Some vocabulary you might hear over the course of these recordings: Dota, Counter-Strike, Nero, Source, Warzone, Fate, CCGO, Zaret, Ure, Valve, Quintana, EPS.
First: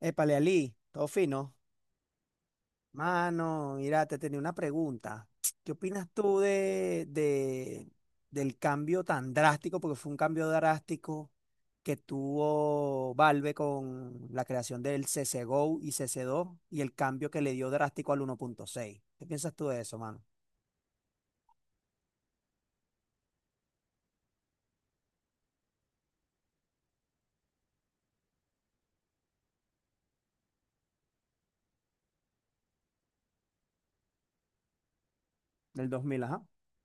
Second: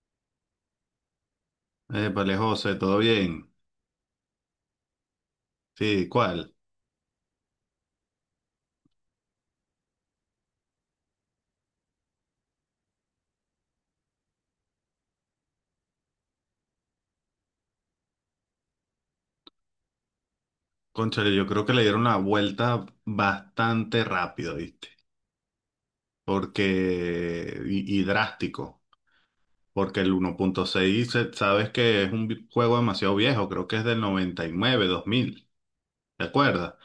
Épale, Ali, todo fino. Vale José, ¿todo bien? Mano, mira, te tenía una pregunta. ¿Qué opinas Sí, tú ¿cuál? Del cambio tan drástico? Porque fue un cambio drástico que tuvo Valve con la creación del CCGO y cc dos y el cambio que le dio drástico al 1.6. ¿Qué piensas tú de eso, mano? Cónchale, yo creo que le dieron la vuelta bastante rápido, ¿viste? Porque drástico, porque el 1.6, sabes que es un juego demasiado viejo, creo que es del 99, 2000, Del 2000, ¿te ajá. acuerdas?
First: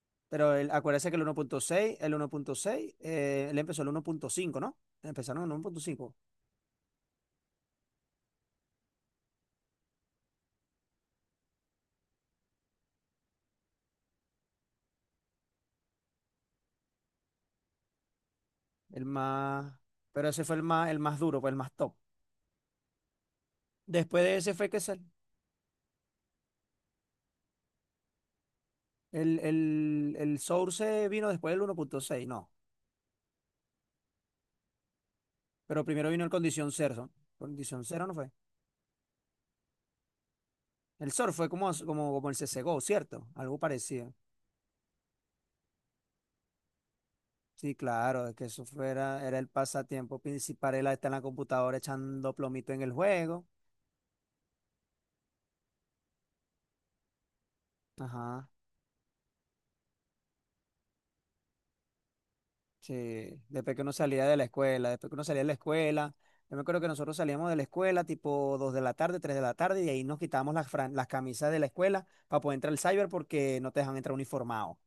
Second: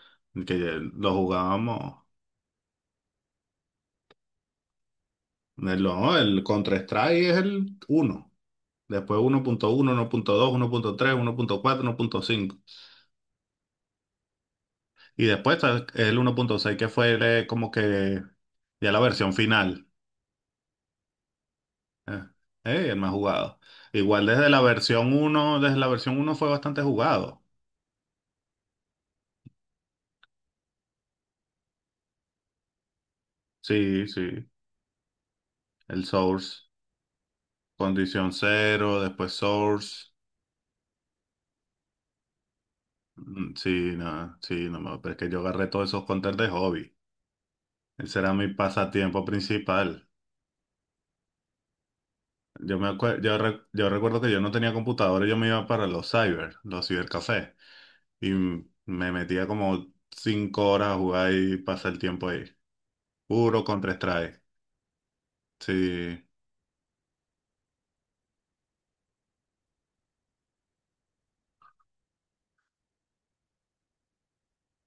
Que Pero acuérdese lo que el 1.6, jugábamos, el 1.6, él empezó el 1.5, ¿no? Empezaron en el uno punto el, cinco. no, el Counter-Strike es el uno, después uno uno uno uno uno punto punto punto dos tres uno punto cuatro uno punto cinco. Y después está el 1.6 que fue como que ya la El versión más, final. pero ese fue el más duro, pues el más top. Eh, el más jugado. Después Igual de ese fue que sal- desde la versión uno fue bastante jugado. el, el, el Source vino después del 1.6, ¿no? Sí, sí. Pero El primero vino el Source, Condición Cero. Condición Cero no fue. Condición Cero, después Source. El Source fue como el CSGO, ¿cierto? Mm, Algo sí, parecido. no, sí, no, no, pero es que yo agarré todos esos counters de hobby. Sí, Ese claro, era es que mi eso pasatiempo fuera, era el principal. pasatiempo principal, era estar en la computadora echando plomito Yo en me el acue- yo, juego. re- Yo recuerdo que yo no tenía computadora y yo me iba para los cyber, los cibercafés. Y Ajá. me metía como 5 horas a jugar y pasar el tiempo ahí. Sí, Puro después que contra uno salía de strike. la escuela, después que uno salía de la escuela, Sí. yo me acuerdo que nosotros salíamos de la escuela tipo 2 de la tarde, 3 de la tarde, y ahí nos quitábamos las camisas de la escuela para poder entrar al cyber porque no te dejan entrar uniformado.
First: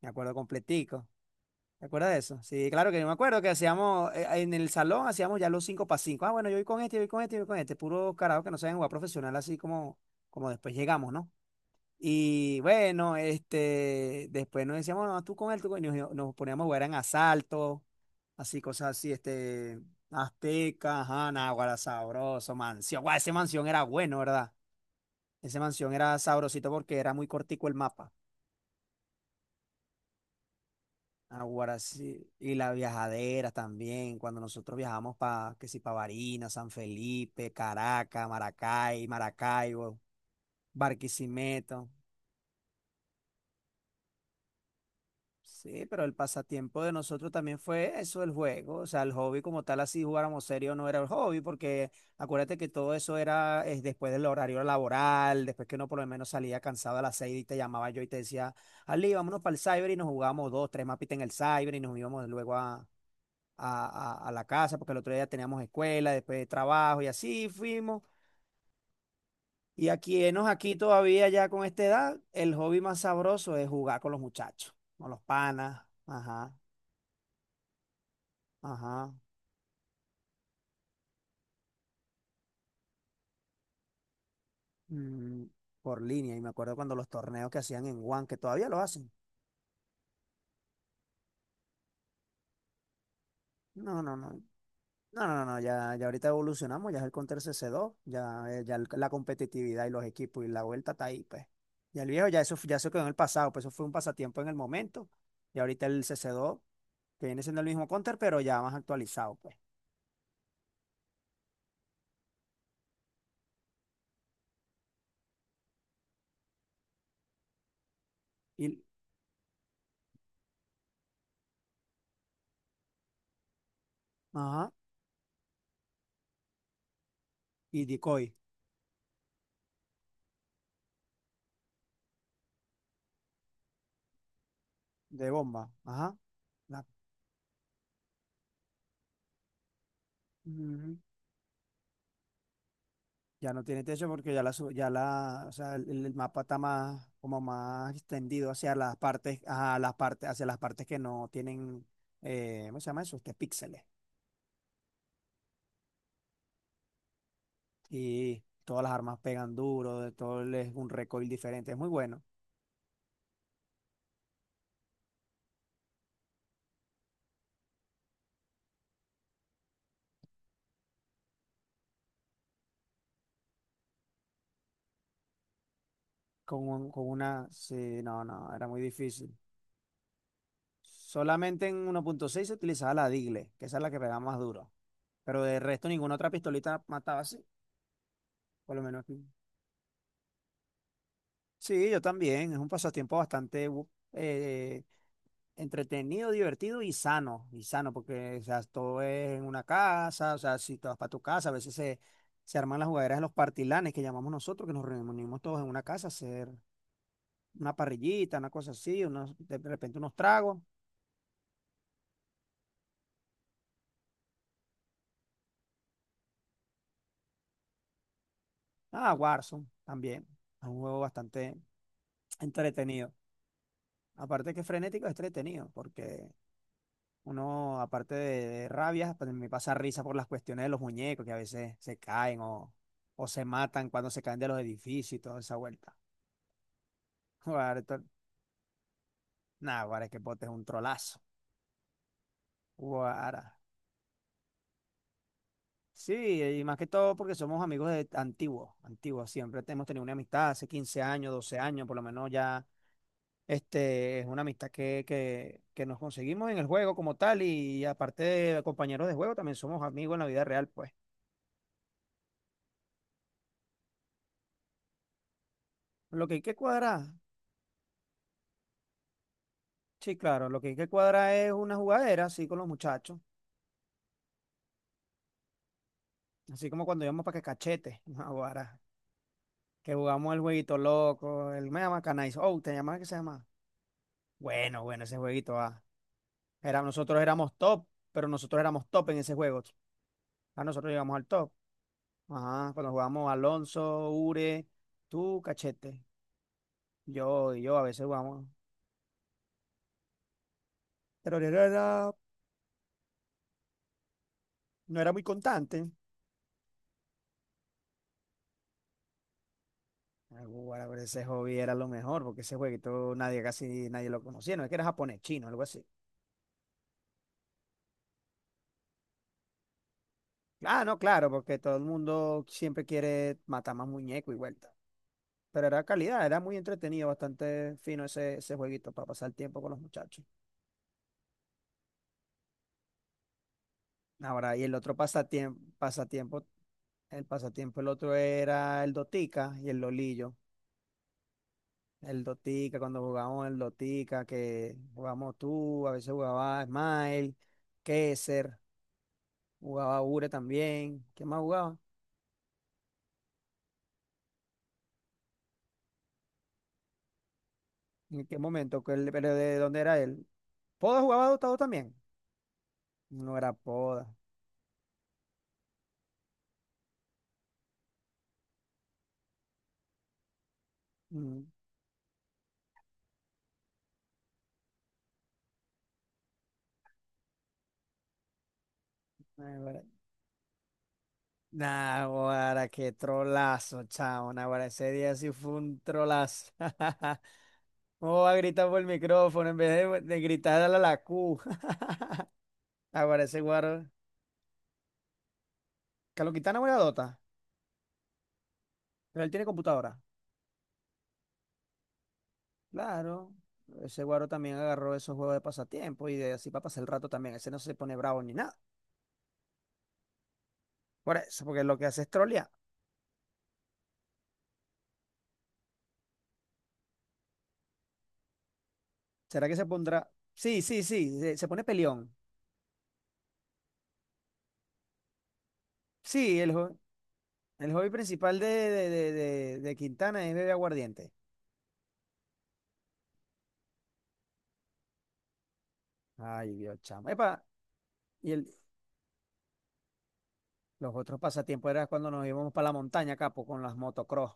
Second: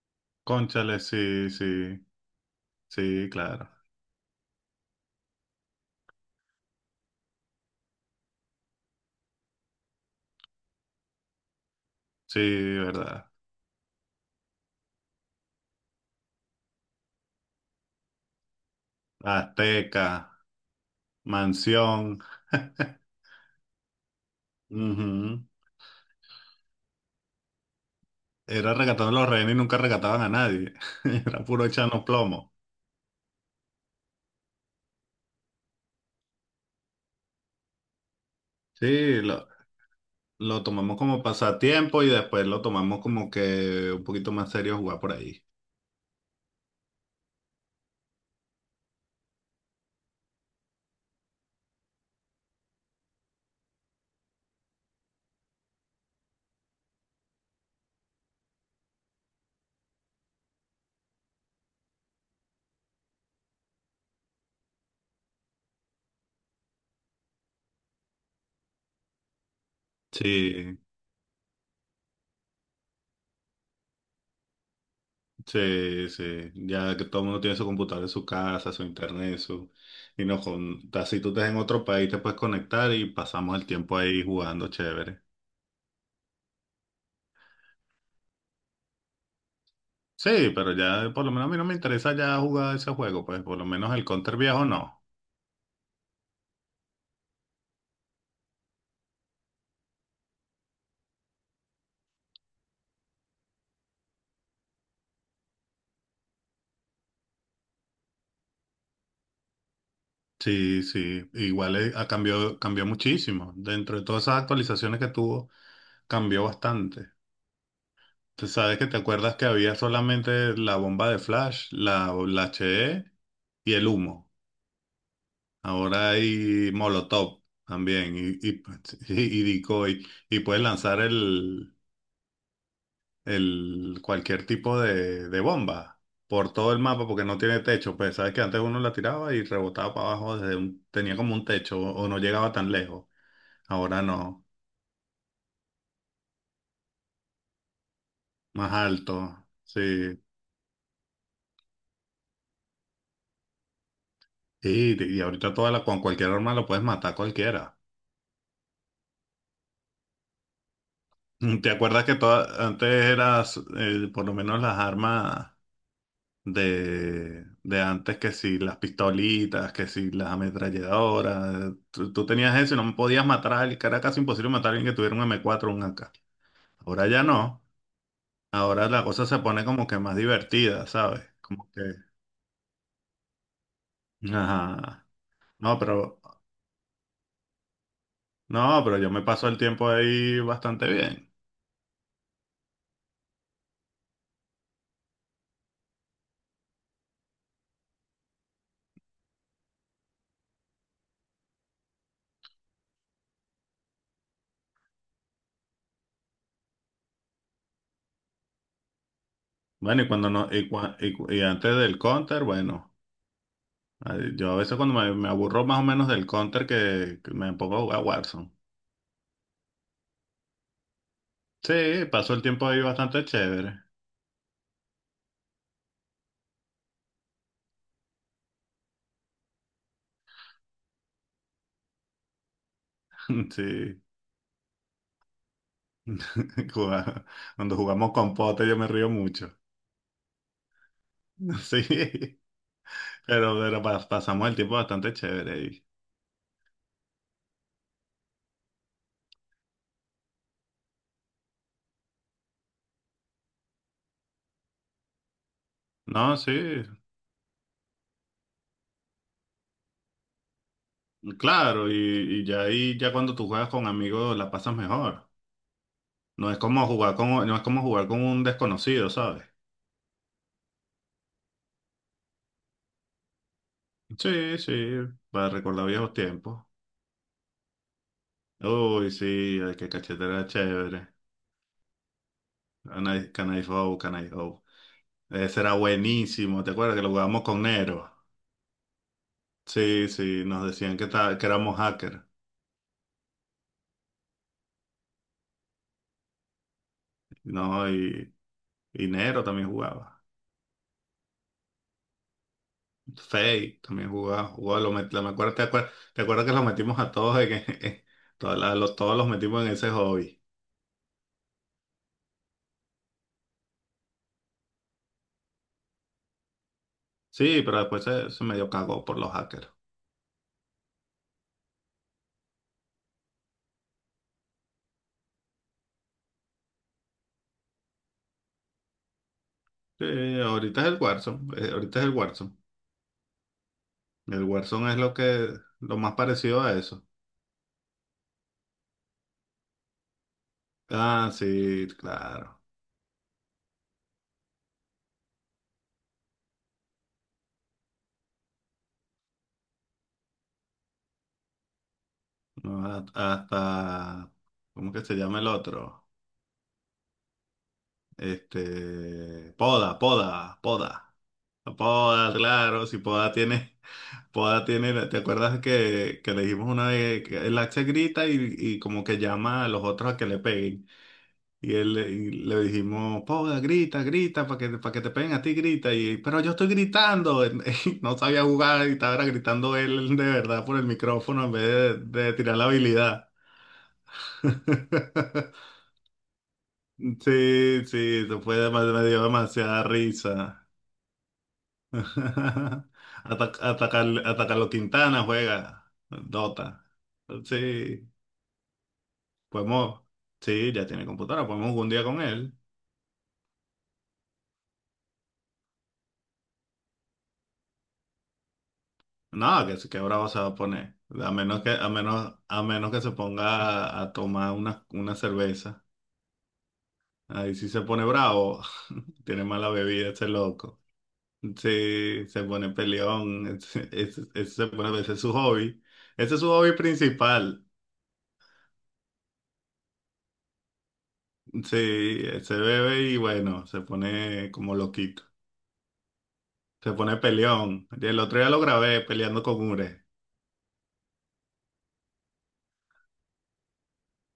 Me acuerdo Cónchale, completico. sí, ¿Te sí. acuerdas de eso? Sí, claro que yo me Sí, acuerdo que claro. En el salón hacíamos ya los 5 para 5. Ah, bueno, yo voy con este, yo voy con este, yo voy con este. Puro carajo que no saben jugar profesional así como después llegamos, ¿no? Sí, Y bueno, verdad. Después nos decíamos, no, tú con él, tú con él, y nos poníamos a jugar en asalto, así, cosas así, Azteca, Azteca, ajá, Náguara, Mansión. sabroso, Mansión, guau, ese Mansión era bueno, ¿verdad? Ujú. Ese Mansión era sabrosito porque era muy cortico el mapa, Era rescatando a los rehenes y nunca rescataban a nadie. Era puro Náguara, echarnos sí, plomo. y las viajaderas también, cuando nosotros viajamos que si para Barinas, San Felipe, Caracas, Maracay, Sí, lo, Maracaibo, lo tomamos como Barquisimeto. pasatiempo y después lo tomamos como que un poquito más serio jugar por ahí. Sí, pero el pasatiempo de nosotros también fue eso, el juego. O sea, el hobby como tal, así jugáramos serio, no era el hobby, porque acuérdate que todo eso era después del horario laboral, después que uno por lo menos salía cansado a las seis y te llamaba yo y te decía, Ali, vámonos para el cyber y nos jugábamos dos, tres mapitas en el cyber y nos íbamos luego a, a la casa, porque el otro día teníamos escuela, después de trabajo y así fuimos. Y aquí, enos aquí Sí, todavía ya con esta edad, el hobby más sabroso es jugar con los muchachos, con los panas. sí, sí, Ajá, ya que todo el mundo tiene su computador en su casa, su ajá. internet, su... Y no, con... así tú estás en otro país, te puedes conectar y pasamos el tiempo ahí jugando chévere. mm, por línea. Y me acuerdo cuando los torneos que hacían en One, que todavía lo hacen. Sí, pero ya por lo menos a mí no me interesa ya jugar ese juego, pues por lo menos No, el no, Counter no. viejo no. No, no, no. Ya ahorita evolucionamos, ya es el Counter CC2, ya, la competitividad y los equipos y la vuelta está ahí, pues. Ya el viejo, ya eso quedó en el pasado, pues eso fue un pasatiempo en el momento. Y ahorita el CC2, que viene siendo el mismo Counter, pero ya más actualizado, pues. Sí, sí, igual cambió muchísimo. Dentro de todas esas actualizaciones que tuvo, cambió bastante. Tú sabes Y, que te acuerdas que había solamente la bomba de flash, la HE y el humo. ajá, Ahora hay Molotov y también decoy y decoy, y puedes lanzar el cualquier tipo de de bomba. bomba Ajá. por todo el la- mapa porque no tiene techo. Pues sabes que antes uno la tiraba y rebotaba para abajo, tenía como un techo o no llegaba tan lejos. Ya no tiene Ahora techo porque ya no, la, su- ya la, o sea, el mapa está más, como más extendido más alto. Sí. Hacia las partes que no tienen, ¿cómo se llama eso? Píxeles. Y ahorita toda la, con cualquier arma lo puedes matar a cualquiera. Y todas las armas pegan duro, es un recoil ¿Te diferente. Es muy acuerdas que bueno. Antes eras, por lo menos las armas? De antes que si las pistolitas, que si las ametralladoras, tú tenías eso y no podías matar a alguien, que era casi imposible matar a alguien que tuviera un M4 o un AK. Con, un- con Ahora ya una, no, sí, no, no, era muy ahora la cosa difícil. se pone como que más divertida, ¿sabes? Solamente Como en que, 1.6 se utilizaba la Digle, que esa es la que pegaba más duro. ajá, Pero de no, resto ninguna pero, otra pistolita mataba así, por no, lo pero menos yo aquí. me paso el tiempo ahí bastante bien. Sí, yo también. Es un pasatiempo bastante entretenido, divertido y sano, porque o sea, todo es en una casa, o sea, si te vas para tu casa, a veces se arman las jugaderas de los partilanes que llamamos nosotros, que nos reunimos todos en una casa a hacer una parrillita, una cosa así, unos, de repente Bueno, y unos cuando no, tragos. y antes del counter, bueno, ay, yo a veces cuando me aburro más o menos del counter que me pongo a jugar Warzone. Ah, Warzone también, es un juego bastante Sí, paso el tiempo ahí entretenido. bastante chévere. Aparte que es frenético, es entretenido, porque uno, aparte de rabias, pues me pasa risa por las cuestiones de los muñecos que a veces se caen o se matan Sí, cuando se caen de los edificios y toda esa vuelta. juga- cuando Guara, jugamos con pote yo me río mucho. nah, Guara, es que Pote es un trolazo. Sí, Guara. Pasamos el tiempo bastante chévere. Y, Sí, y más que todo porque somos amigos de antiguos, antiguos. Siempre hemos tenido una amistad hace 15 años, 12 años, por lo menos ya. Es una amistad que nos no, conseguimos sí, en el juego como tal y aparte de compañeros de juego, también somos amigos en la vida real, pues. claro, y ya ahí, ya cuando tú juegas con amigos la pasas mejor. Lo que hay No que es como cuadrar, jugar con, no es como jugar con un desconocido, ¿sabes? Sí, claro, lo que hay que cuadrar es una jugadera así con los muchachos, Sí, sí, para recordar viejos tiempos. así como cuando íbamos para que cachete, no, Guara, Uy, sí, ay, qué que jugamos el cachetera jueguito chévere. loco, el me llama Canais, oh, te llamas que se llama. Can I go, can I go. Bueno, bueno, ese jueguito, Ese era ah. buenísimo, ¿te acuerdas que lo Nosotros jugamos éramos con top, Nero? pero nosotros éramos top en ese juego. Sí, sí, Ah, nos nosotros decían que, llegamos al que top. éramos hackers, Ajá, cuando jugamos Alonso, Ure, tú, Cachete, yo y yo a ¿no? veces Y, jugamos. y Nero también jugaba, Pero Fate también jugaba, no era muy me acuerdo, constante. ¿Te acuerdas que los metimos a todos, en, en- todos los metimos en ese hobby? Ah, bueno, pero ese hobby era lo mejor, porque ese jueguito nadie, casi nadie lo conocía. No es que era japonés, chino, algo así. Sí, pero después se medio cagó por los hackers. Ah, no, claro, porque todo el mundo siempre quiere matar más muñecos y vuelta. Pero era calidad, era muy entretenido, bastante fino ese jueguito para pasar el tiempo con los muchachos. Ahorita es el Warzone. El Ahora, y Warzone es lo que, lo más parecido a eso. El otro era el Dotica y el Lolillo. Ah, sí, El claro. Dotica, cuando jugábamos el Dotica, que jugábamos tú, a veces jugaba Smile, Kesser, jugaba Ure también. ¿Quién más jugaba? No, ha- hasta, ¿cómo que se llama el otro? ¿En qué momento? Pero Este, de dónde era él? ¿Poda Poda. jugaba Dotado No también? Poda, claro, si Poda No era tiene, Poda. Poda tiene, ¿te acuerdas que le dijimos una vez que el Axe grita y como que llama a los otros a que le peguen? Mm, Y le dijimos, Poda, grita, grita, para que te peguen a ti, grita. Y, pero yo estoy gritando, y no sabía jugar y estaba ay, gritando vale. él de verdad por el micrófono en vez Nah, de tirar la ahora qué habilidad. trolazo, chao. Ahora ese día sí fue un trolazo. Sí, ¿Cómo sí, va a eso fue, gritar por el me dio micrófono en demasiada vez de gritar risa. a la Q? Ahora ese Ataca, guaro. atacar, atacar los Quintana juega Calokitana buena Dota. dota, Sí, pero él tiene computadora. podemos. Sí, ya tiene computadora, podemos jugar un día con él. Claro. Ese guaro también agarró esos juegos de pasatiempo y de así para pasar el rato también. Ese no se pone bravo ni nada. No, que bravo se va a poner. Por eso, porque lo que hace es trolear. A menos que se ponga a tomar una cerveza. Ahí sí se pone bravo. Tiene ¿Será que se mala pondrá? bebida ese Sí, sí, loco. sí. Se pone peleón. Sí, se pone peleón. Ese se pone, ese es su hobby. Ese Sí, es su el, hobby jo- principal. el hobby principal de Quintana es beber aguardiente. Sí, se bebe y bueno, se pone como loquito. Ay, Dios, Se chamo. pone Epa, peleón. Y el y otro día lo grabé peleando con Ure. los otros pasatiempos era cuando nos íbamos para la montaña, capo, con las motocross.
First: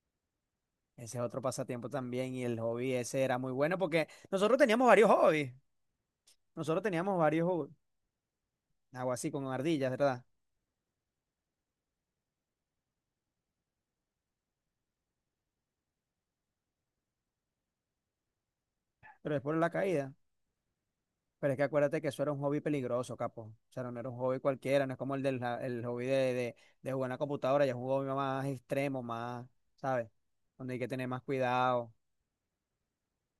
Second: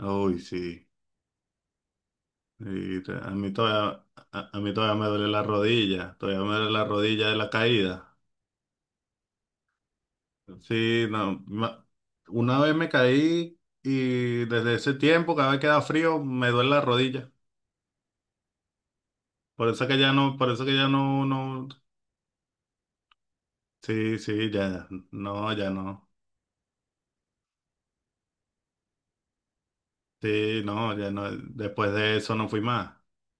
Uy, sí. Ese es otro pasatiempo también y el hobby Y te- ese a era muy mí bueno todavía, porque nosotros a mí teníamos todavía me varios duele la hobbies. rodilla. Todavía me duele Nosotros la teníamos rodilla de varios la hobbies. caída. Algo así con ardillas, ¿verdad? Sí, no. Una vez me caí y desde ese tiempo, cada vez que da frío, me duele la rodilla. Pero después la caída. Por eso que ya no, Pero es que no. acuérdate que eso era un hobby peligroso, capo. O sea, no era un Sí, hobby sí, cualquiera, ya. no es como el del No, la- ya el hobby no. de jugar en la computadora, ya es un hobby más extremo, más, ¿sabes? Sí, Donde hay que no, tener ya más no. cuidado. Después de eso no fui más.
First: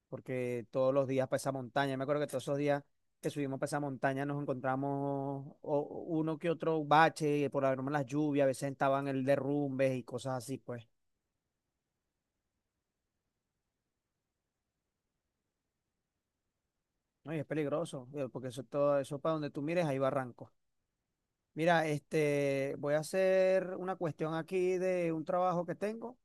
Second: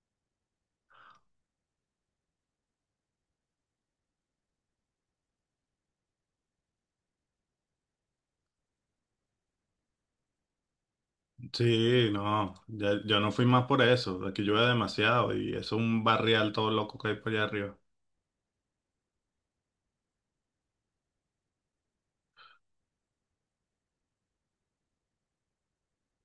Porque todos los días para esa montaña, me acuerdo que todos esos días que subimos para esa montaña nos encontramos uno que otro bache, por haber las lluvias, a veces estaban el derrumbe y cosas así, pues. Sí, no, yo no fui más por eso, aquí llueve demasiado y eso es un barrial todo loco que hay por No, y allá es arriba. peligroso, porque eso todo, eso para donde tú mires, hay barrancos. Mira, voy a hacer una cuestión aquí de un trabajo que tengo.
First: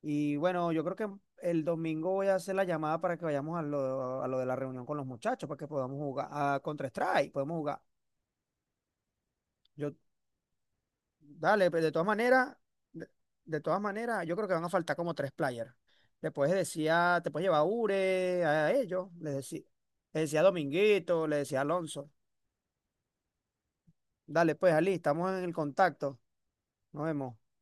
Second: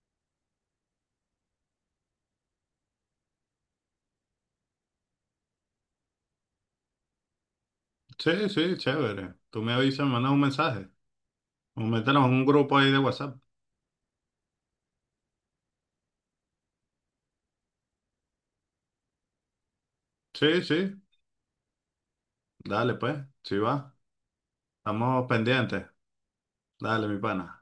Y bueno, yo creo que el domingo voy a hacer la llamada para que vayamos a lo de la reunión con los muchachos, para que podamos jugar a Counter-Strike, podemos jugar. Sí, sí, chévere. Tú me Yo, avisas, me mandas un mensaje Dale, o pero de todas mételos en un maneras, grupo ahí de de, WhatsApp. Yo creo que van a faltar como tres players. Le puedes decir a- Te puedes llevar a Ure, a ellos, les decía, a Sí, sí, Dominguito, les decía a Alonso. dale pues, sí va, Dale, pues, Ali, estamos estamos en el pendientes. contacto. Nos Dale, mi vemos. pana.